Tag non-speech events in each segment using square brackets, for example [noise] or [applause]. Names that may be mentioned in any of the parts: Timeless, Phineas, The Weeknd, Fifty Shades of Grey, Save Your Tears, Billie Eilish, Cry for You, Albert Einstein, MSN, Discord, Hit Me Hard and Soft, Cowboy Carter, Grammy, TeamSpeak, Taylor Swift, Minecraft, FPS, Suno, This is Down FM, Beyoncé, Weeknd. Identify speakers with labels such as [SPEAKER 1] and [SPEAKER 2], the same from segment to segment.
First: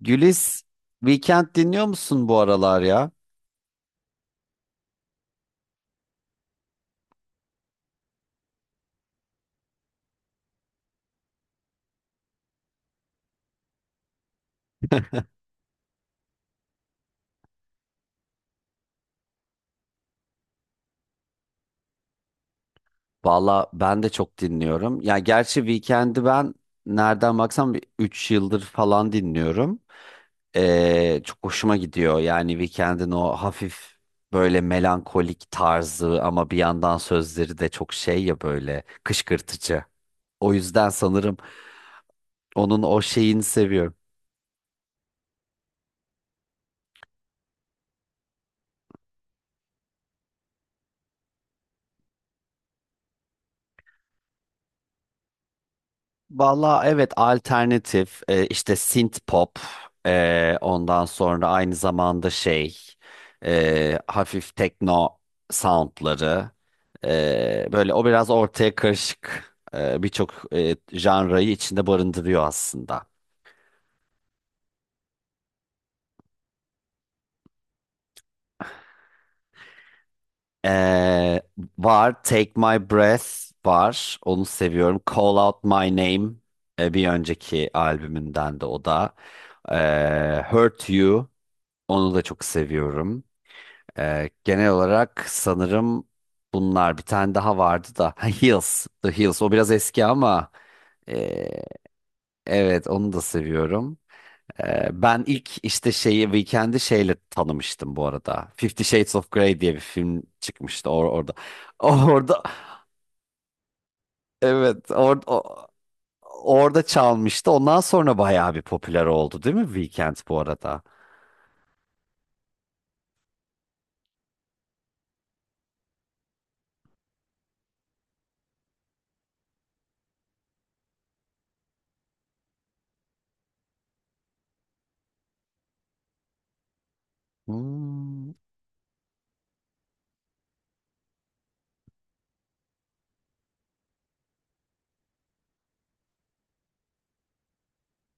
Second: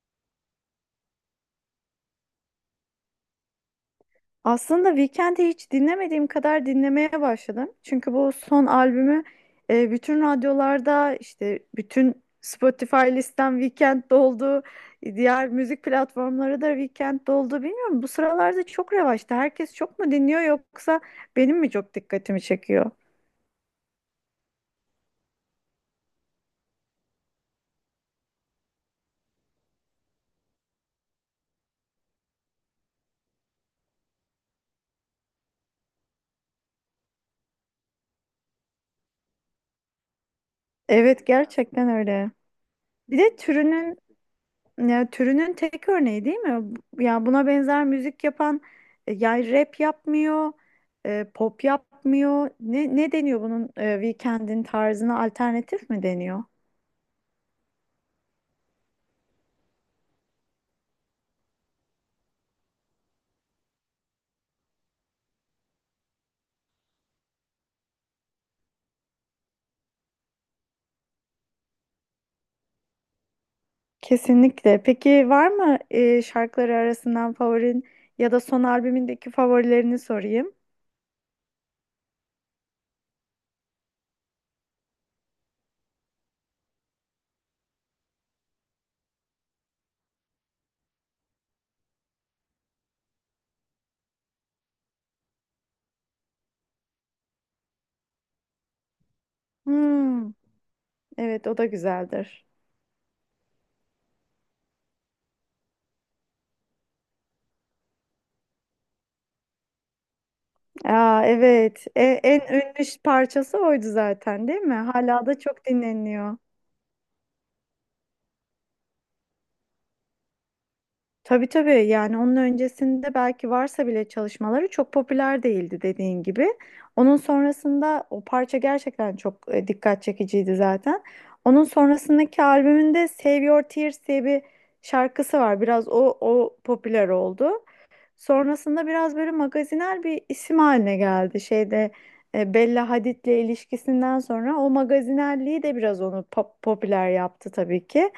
[SPEAKER 1] Gülis, Weekend dinliyor musun bu aralar ya?
[SPEAKER 2] Aslında Weekend'i hiç dinlemediğim kadar dinlemeye başladım. Çünkü bu son albümü bütün radyolarda işte bütün Spotify listem Weekend doldu. Diğer müzik platformları da Weekend doldu. Bilmiyorum bu sıralarda çok revaçta. Herkes çok mu dinliyor yoksa benim mi çok dikkatimi çekiyor?
[SPEAKER 1] Valla ben de çok dinliyorum. Ya gerçi Weekend'i ben nereden baksam 3 yıldır falan dinliyorum. Çok hoşuma gidiyor. Yani Weekend'in o hafif böyle melankolik tarzı ama bir yandan sözleri de çok şey ya böyle kışkırtıcı. O yüzden
[SPEAKER 2] Evet,
[SPEAKER 1] sanırım
[SPEAKER 2] gerçekten öyle.
[SPEAKER 1] onun o
[SPEAKER 2] Bir de
[SPEAKER 1] şeyini seviyorum.
[SPEAKER 2] türünün, ya, türünün tek örneği değil mi? Ya buna benzer müzik yapan, ya rap yapmıyor, pop yapmıyor. Ne deniyor bunun Weeknd'in tarzına alternatif mi deniyor?
[SPEAKER 1] Valla evet, alternatif, işte synth pop, ondan sonra aynı zamanda şey, hafif tekno soundları, böyle o biraz ortaya karışık, birçok janrayı içinde barındırıyor aslında.
[SPEAKER 2] Kesinlikle. Peki var mı şarkıları arasından favorin ya da son albümündeki favorilerini sorayım?
[SPEAKER 1] E, Var, Take My Breath var, onu seviyorum. Call Out My Name, bir önceki albümünden de o da. Hurt You, onu da çok seviyorum. Genel olarak sanırım bunlar, bir tane daha vardı da, ha, Heels, The Heels, o biraz eski
[SPEAKER 2] Hmm,
[SPEAKER 1] ama ee,
[SPEAKER 2] evet, o da güzeldir.
[SPEAKER 1] evet, onu da seviyorum. Ben ilk işte şeyi, Weekend'i şeyle tanımıştım bu arada. Fifty Shades of Grey diye bir film çıkmıştı,
[SPEAKER 2] Aa,
[SPEAKER 1] orada. [laughs]
[SPEAKER 2] evet. E, en
[SPEAKER 1] Orada,
[SPEAKER 2] ünlü parçası oydu zaten değil mi?
[SPEAKER 1] evet,
[SPEAKER 2] Hala da çok dinleniyor.
[SPEAKER 1] orada çalmıştı. Ondan sonra bayağı bir popüler oldu değil mi Weekend bu arada?
[SPEAKER 2] Tabii, tabii, yani onun öncesinde belki varsa bile çalışmaları çok popüler değildi dediğin gibi. Onun sonrasında o parça gerçekten çok dikkat çekiciydi zaten. Onun sonrasındaki albümünde Save Your Tears diye bir şarkısı var. Biraz o popüler oldu.
[SPEAKER 1] Hmm.
[SPEAKER 2] Sonrasında biraz böyle magazinel bir isim haline geldi. Şeyde Bella Hadid'le ilişkisinden sonra o magazinelliği de biraz onu popüler yaptı tabii ki.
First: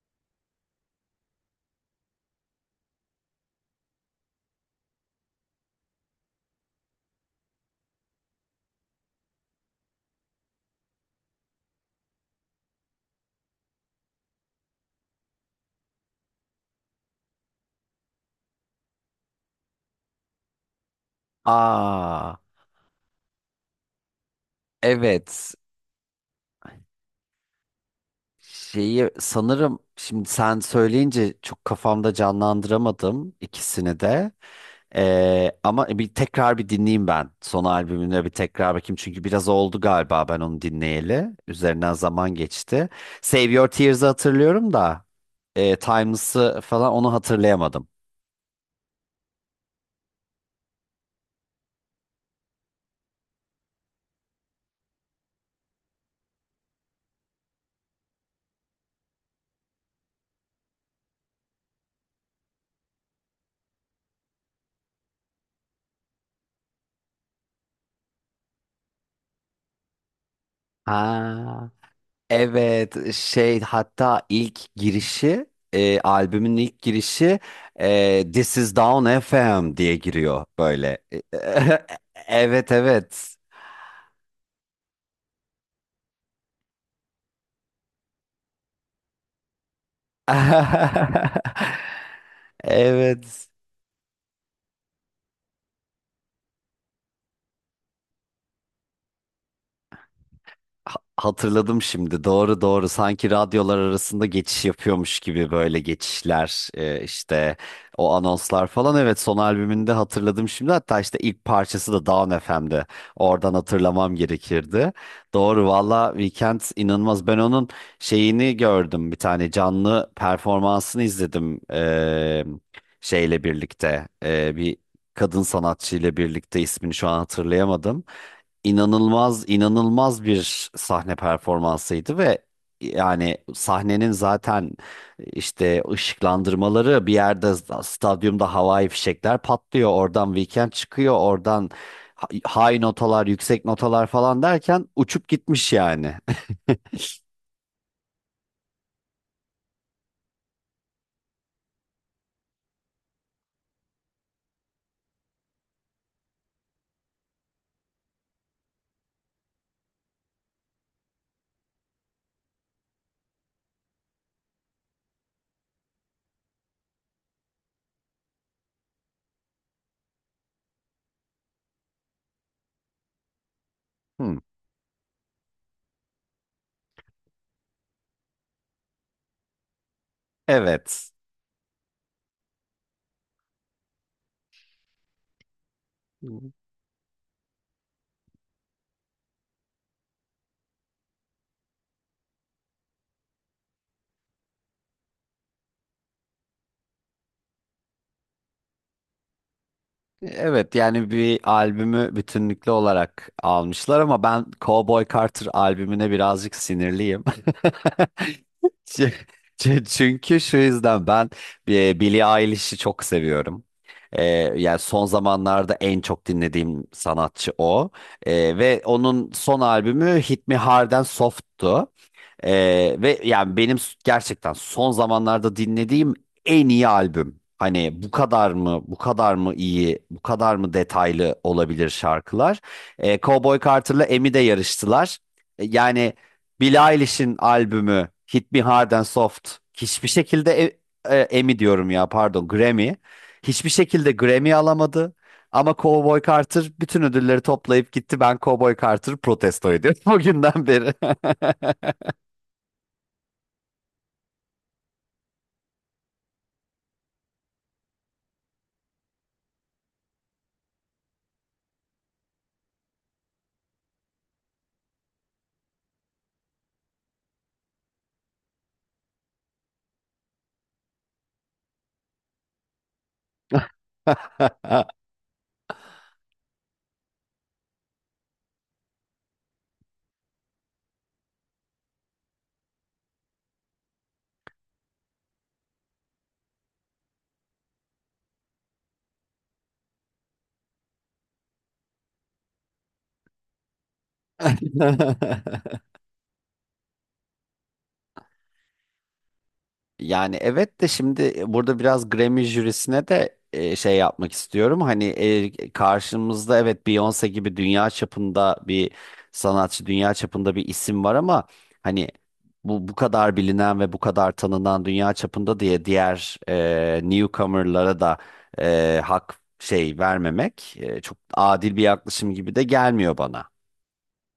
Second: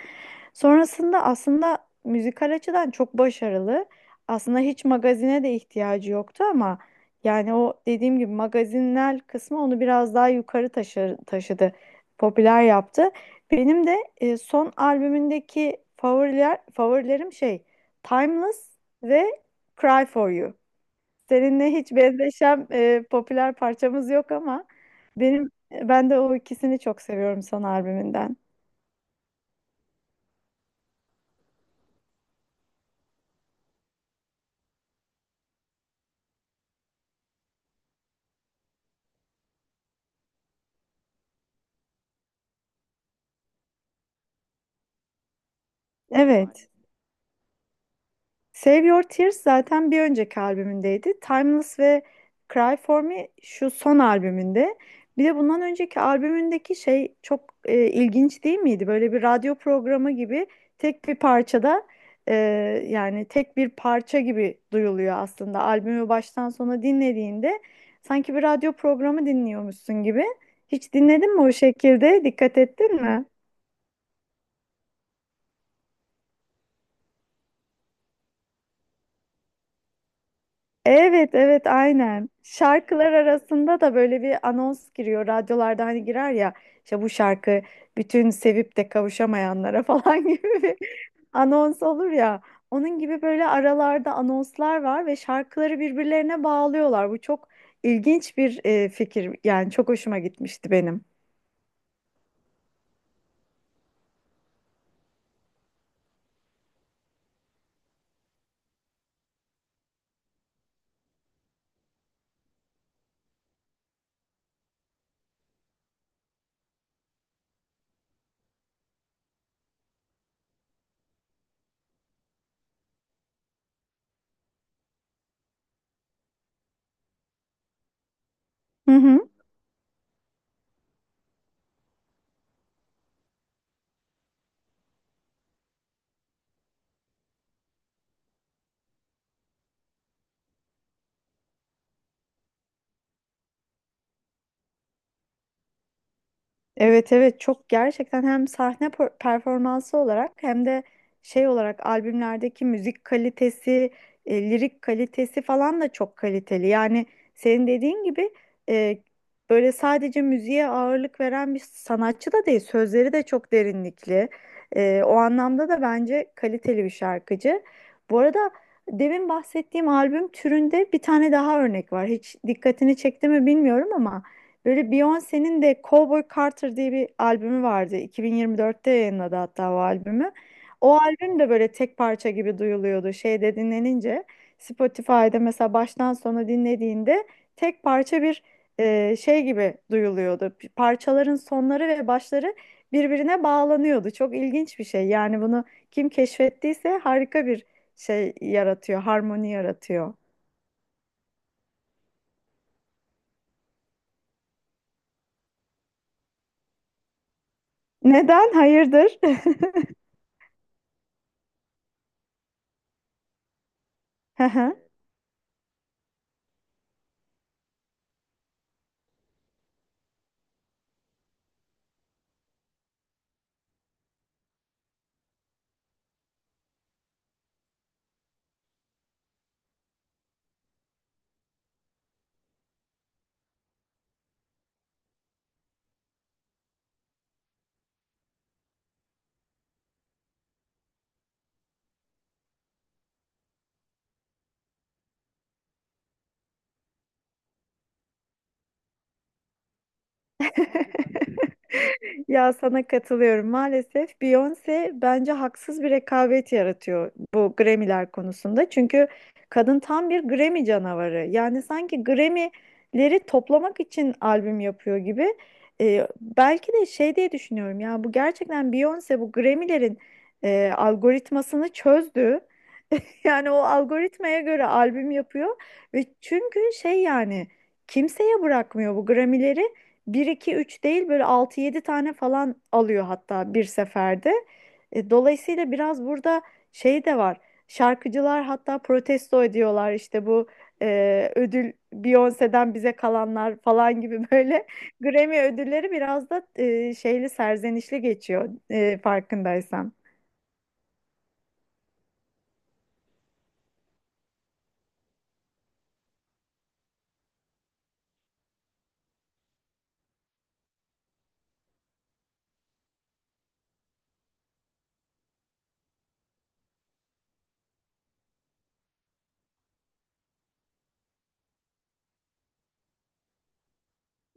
[SPEAKER 2] Sonrasında aslında müzikal açıdan çok başarılı. Aslında hiç magazine de ihtiyacı yoktu ama yani o dediğim gibi magazinel kısmı onu biraz daha yukarı taşıdı. Popüler yaptı. Benim de son albümündeki favorilerim şey Timeless ve Cry for You. Seninle hiç
[SPEAKER 1] Aa,
[SPEAKER 2] benzeşen popüler parçamız yok ama benim
[SPEAKER 1] evet.
[SPEAKER 2] ben de o ikisini çok seviyorum son albümünden.
[SPEAKER 1] Şeyi sanırım şimdi sen söyleyince çok kafamda canlandıramadım ikisini de. Ama bir tekrar bir dinleyeyim ben. Son albümüne bir tekrar bakayım. Çünkü biraz oldu galiba ben onu dinleyeli. Üzerinden zaman geçti. Save Your Tears'ı hatırlıyorum da Timeless'ı
[SPEAKER 2] Evet.
[SPEAKER 1] falan, onu hatırlayamadım.
[SPEAKER 2] Save Your Tears zaten bir önceki albümündeydi. Timeless ve Cry For Me şu son albümünde. Bir de bundan önceki albümündeki şey çok ilginç değil miydi? Böyle bir radyo programı gibi tek bir parçada, e, yani tek bir parça gibi duyuluyor aslında. Albümü baştan sona dinlediğinde sanki bir radyo programı dinliyormuşsun gibi. Hiç dinledin mi o
[SPEAKER 1] Ha,
[SPEAKER 2] şekilde? Dikkat ettin
[SPEAKER 1] evet,
[SPEAKER 2] mi?
[SPEAKER 1] şey, hatta ilk girişi, albümün ilk girişi, This is Down FM diye giriyor böyle.
[SPEAKER 2] Evet, evet,
[SPEAKER 1] [laughs]
[SPEAKER 2] aynen.
[SPEAKER 1] Evet
[SPEAKER 2] Şarkılar
[SPEAKER 1] evet.
[SPEAKER 2] arasında da böyle bir anons giriyor. Radyolarda hani girer ya, işte bu şarkı bütün sevip de kavuşamayanlara [laughs] falan gibi bir
[SPEAKER 1] [laughs]
[SPEAKER 2] anons olur ya. Onun gibi böyle
[SPEAKER 1] Evet.
[SPEAKER 2] aralarda anonslar var ve şarkıları birbirlerine bağlıyorlar. Bu çok ilginç bir fikir. Yani çok hoşuma gitmişti
[SPEAKER 1] Ha-
[SPEAKER 2] benim.
[SPEAKER 1] hatırladım şimdi. Doğru doğru. Sanki radyolar arasında geçiş yapıyormuş gibi böyle geçişler, işte o anonslar falan. Evet, son albümünde hatırladım şimdi. Hatta işte ilk parçası da Down FM'de. Oradan hatırlamam gerekirdi. Doğru valla, Weekend inanılmaz. Ben onun şeyini gördüm. Bir tane canlı performansını izledim, şeyle birlikte. E, bir kadın sanatçı ile birlikte, ismini şu an hatırlayamadım,
[SPEAKER 2] Hı hı.
[SPEAKER 1] inanılmaz inanılmaz bir sahne performansıydı ve yani sahnenin zaten işte ışıklandırmaları, bir yerde stadyumda havai fişekler patlıyor, oradan Weekend çıkıyor, oradan high notalar, yüksek notalar falan derken uçup gitmiş yani. [laughs]
[SPEAKER 2] Evet, evet, çok gerçekten hem sahne performansı olarak hem de şey olarak albümlerdeki müzik kalitesi, lirik kalitesi falan da çok kaliteli. Yani senin dediğin gibi, e, böyle sadece müziğe ağırlık veren bir sanatçı da değil, sözleri de çok derinlikli. E, o anlamda da bence kaliteli bir şarkıcı. Bu arada demin bahsettiğim albüm türünde bir tane daha örnek var. Hiç dikkatini çekti mi bilmiyorum ama.
[SPEAKER 1] Hmm.
[SPEAKER 2] Böyle Beyoncé'nin de Cowboy Carter diye bir albümü vardı. 2024'te yayınladı hatta o albümü. O
[SPEAKER 1] Evet.
[SPEAKER 2] albüm de böyle tek parça gibi duyuluyordu. Şeyde dinlenince Spotify'da mesela baştan sona dinlediğinde tek parça bir şey gibi duyuluyordu. Parçaların sonları ve başları birbirine bağlanıyordu. Çok ilginç bir şey. Yani bunu kim keşfettiyse harika bir şey yaratıyor, harmoni yaratıyor.
[SPEAKER 1] Evet, yani bir albümü bütünlüklü olarak almışlar ama ben Cowboy Carter albümüne birazcık sinirliyim.
[SPEAKER 2] Neden?
[SPEAKER 1] [laughs] Ç-
[SPEAKER 2] Hayırdır?
[SPEAKER 1] Çünkü şu yüzden, ben Billie Eilish'i çok seviyorum. E,
[SPEAKER 2] [laughs] Hı hı.
[SPEAKER 1] Yani son zamanlarda en çok dinlediğim sanatçı o. Ve onun son albümü Hit Me Hard'en Soft'tu. Ve yani benim gerçekten son zamanlarda dinlediğim en iyi albüm. Hani bu kadar mı, bu kadar mı iyi, bu kadar mı detaylı olabilir şarkılar? Cowboy Carter'la Emi de yarıştılar. Yani Billie Eilish'in albümü Hit Me Hard and Soft hiçbir şekilde Emmy diyorum ya, pardon, Grammy. Hiçbir şekilde Grammy alamadı. Ama Cowboy Carter bütün ödülleri toplayıp gitti. Ben Cowboy Carter protesto ediyorum [laughs] o günden beri.
[SPEAKER 2] [laughs] Ya, sana katılıyorum. Maalesef Beyoncé bence haksız bir rekabet yaratıyor bu Grammy'ler konusunda. Çünkü kadın tam bir Grammy canavarı. Yani sanki Grammy'leri toplamak için albüm yapıyor gibi. Belki de şey diye düşünüyorum, ya, bu gerçekten Beyoncé bu Grammy'lerin algoritmasını çözdü. [laughs] Yani o algoritmaya göre
[SPEAKER 1] [laughs] [laughs]
[SPEAKER 2] albüm yapıyor ve çünkü şey, yani kimseye bırakmıyor bu Grammy'leri. Bir 2 3 değil, böyle 6 7 tane falan alıyor hatta bir seferde. E, dolayısıyla biraz burada şey de var. Şarkıcılar hatta protesto ediyorlar işte bu ödül Beyoncé'den bize kalanlar falan gibi böyle [laughs] Grammy ödülleri biraz da şeyli, serzenişli geçiyor farkındaysan.
[SPEAKER 1] Yani evet de, şimdi burada biraz Grammy jürisine de şey yapmak istiyorum. Hani karşımızda evet Beyoncé gibi dünya çapında bir sanatçı, dünya çapında bir isim var ama hani bu bu kadar bilinen ve bu kadar tanınan dünya çapında diye diğer newcomer'lara da hak şey vermemek çok adil bir yaklaşım gibi de gelmiyor bana.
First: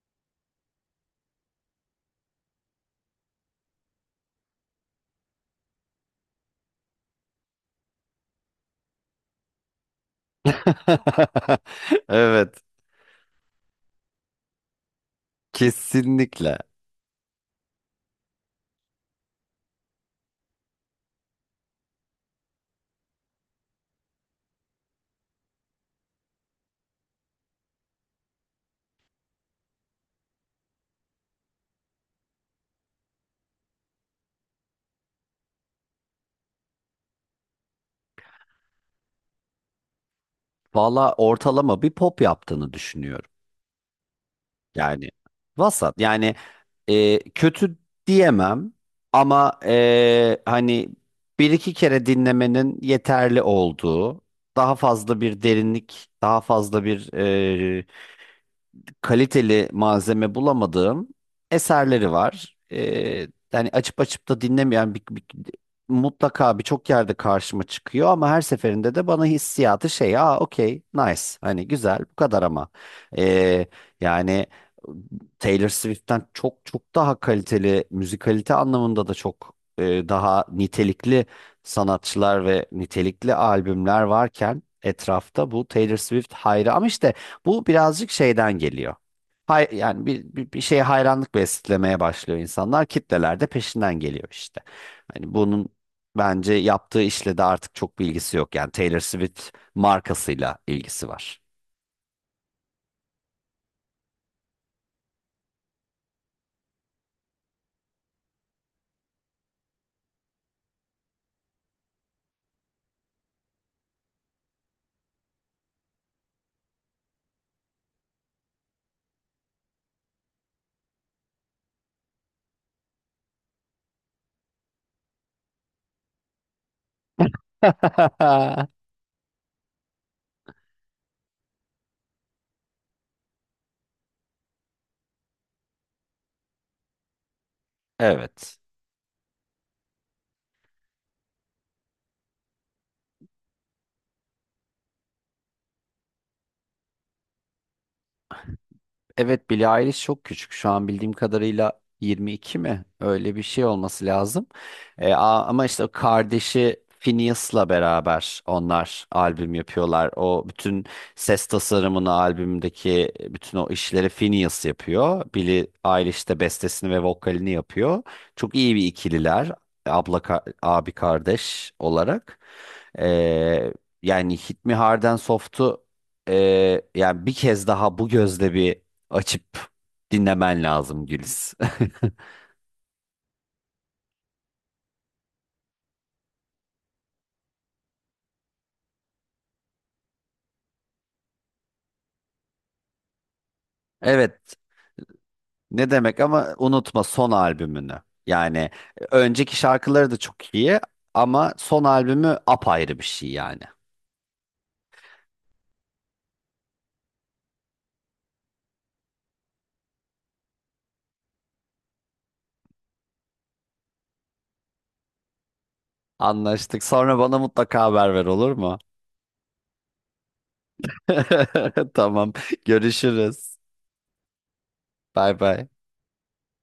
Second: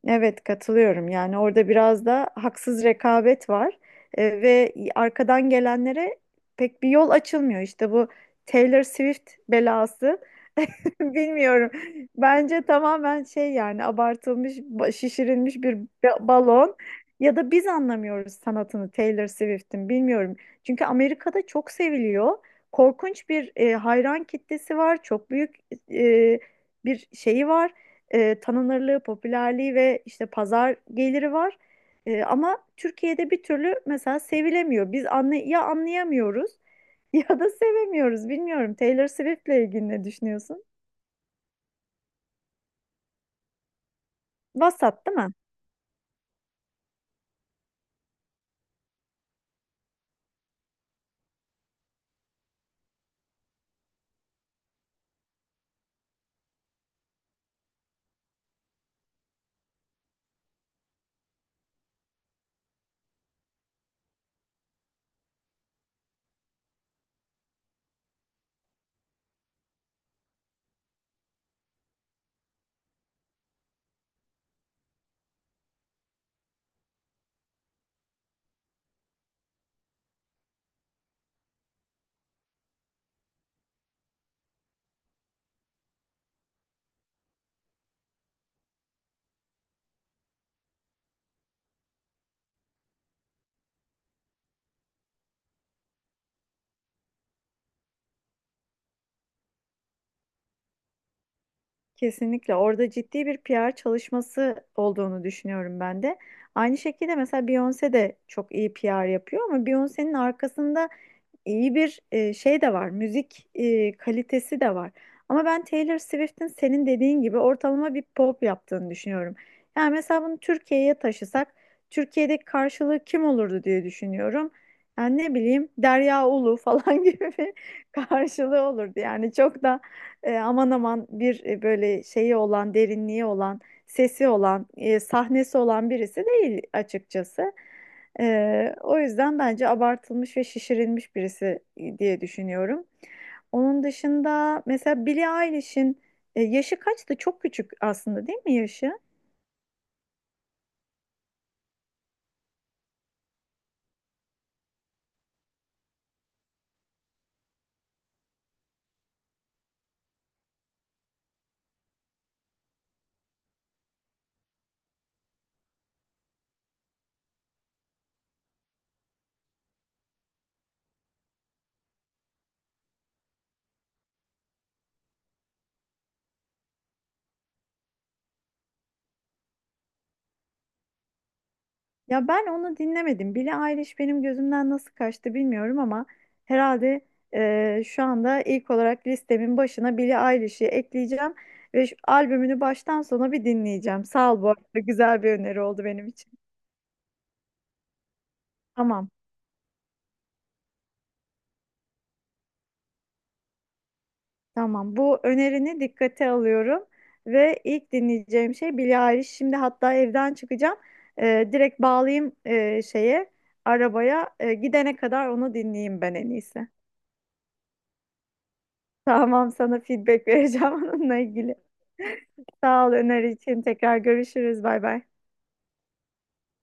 [SPEAKER 2] Evet, katılıyorum. Yani orada biraz da haksız rekabet var. E, ve arkadan gelenlere pek bir yol açılmıyor. İşte bu Taylor Swift belası. [laughs]
[SPEAKER 1] [laughs]
[SPEAKER 2] Bilmiyorum.
[SPEAKER 1] Evet,
[SPEAKER 2] Bence tamamen şey, yani abartılmış, şişirilmiş bir
[SPEAKER 1] kesinlikle.
[SPEAKER 2] balon, ya da biz anlamıyoruz sanatını Taylor Swift'in, bilmiyorum. Çünkü Amerika'da çok seviliyor. Korkunç bir hayran kitlesi var. Çok büyük e, bir şeyi var. E, tanınırlığı, popülerliği ve işte pazar geliri var. E, ama Türkiye'de bir türlü mesela sevilemiyor. Biz anlayamıyoruz [laughs] ya da sevemiyoruz. Bilmiyorum, Taylor Swift'le ilgili ne düşünüyorsun?
[SPEAKER 1] Valla ortalama bir pop yaptığını düşünüyorum.
[SPEAKER 2] Vasat
[SPEAKER 1] Yani
[SPEAKER 2] değil mi?
[SPEAKER 1] vasat. Yani kötü diyemem ama hani bir iki kere dinlemenin yeterli olduğu, daha fazla bir derinlik, daha fazla bir kaliteli malzeme bulamadığım eserleri var. Yani açıp açıp da dinlemeyen bir, mutlaka birçok yerde karşıma çıkıyor ama her seferinde de bana hissiyatı şey, aa, okey, nice, hani güzel, bu kadar ama Ee, yani Taylor Swift'ten çok çok daha kaliteli, müzikalite anlamında da çok daha nitelikli sanatçılar ve nitelikli albümler varken etrafta, bu Taylor Swift hayra ama işte bu birazcık şeyden geliyor. Hay, yani bir şeye hayranlık beslemeye başlıyor insanlar. Kitleler de peşinden geliyor işte. Hani bunun bence yaptığı işle de artık çok bir ilgisi yok. Yani Taylor Swift markasıyla ilgisi var.
[SPEAKER 2] Kesinlikle orada ciddi bir P. R. çalışması olduğunu düşünüyorum ben de. Aynı şekilde mesela Beyoncé de çok iyi P. R. yapıyor, ama Beyoncé'nin arkasında iyi bir şey de var. Müzik kalitesi de var. Ama ben Taylor Swift'in senin dediğin gibi ortalama bir pop yaptığını düşünüyorum. Yani mesela bunu Türkiye'ye taşısak Türkiye'deki karşılığı kim olurdu diye düşünüyorum. Yani ne bileyim, Derya Ulu falan [laughs] gibi bir karşılığı
[SPEAKER 1] [laughs]
[SPEAKER 2] olurdu. Yani çok da aman aman bir, böyle şeyi olan, derinliği olan, sesi olan, sahnesi olan birisi değil açıkçası.
[SPEAKER 1] Evet.
[SPEAKER 2] E, o yüzden bence abartılmış ve şişirilmiş birisi diye düşünüyorum. Onun dışında mesela Billie Eilish'in yaşı kaçtı? Çok küçük aslında değil mi yaşı?
[SPEAKER 1] Evet, Billie Eilish çok küçük. Şu an bildiğim kadarıyla 22 mi? Öyle bir şey olması lazım. E, ama işte o kardeşi Phineas'la beraber onlar albüm yapıyorlar. O bütün ses tasarımını, albümdeki bütün o işleri Phineas yapıyor. Billie Eilish de bestesini ve vokalini yapıyor. Çok iyi bir ikililer. Abi kardeş olarak. E, Yani Hit Me Hard and Soft'u, yani bir kez daha bu gözle bir açıp dinlemen lazım Güliz. [laughs]
[SPEAKER 2] Ya, ben onu dinlemedim. Billie Eilish benim gözümden nasıl kaçtı bilmiyorum ama herhalde, şu anda ilk olarak listemin başına Billie Eilish'i ekleyeceğim ve şu albümünü baştan sona bir dinleyeceğim. Sağ ol, bu
[SPEAKER 1] Evet.
[SPEAKER 2] arada güzel bir öneri oldu
[SPEAKER 1] Ne
[SPEAKER 2] benim
[SPEAKER 1] demek,
[SPEAKER 2] için.
[SPEAKER 1] ama unutma son albümünü. Yani
[SPEAKER 2] Tamam,
[SPEAKER 1] önceki şarkıları da çok iyi ama son albümü apayrı bir şey yani.
[SPEAKER 2] tamam. Bu önerini dikkate alıyorum ve ilk dinleyeceğim şey Billie Eilish. Şimdi hatta evden çıkacağım. E, direkt bağlayayım şeye, arabaya. E, gidene kadar onu dinleyeyim ben en iyisi.
[SPEAKER 1] Anlaştık. Sonra bana mutlaka haber ver, olur mu?
[SPEAKER 2] Tamam, sana feedback vereceğim [laughs] onunla ilgili.
[SPEAKER 1] [laughs] Tamam.
[SPEAKER 2] Sağ ol öneri
[SPEAKER 1] Görüşürüz.
[SPEAKER 2] için. Tekrar görüşürüz. Bay bay.
[SPEAKER 1] Bay bay.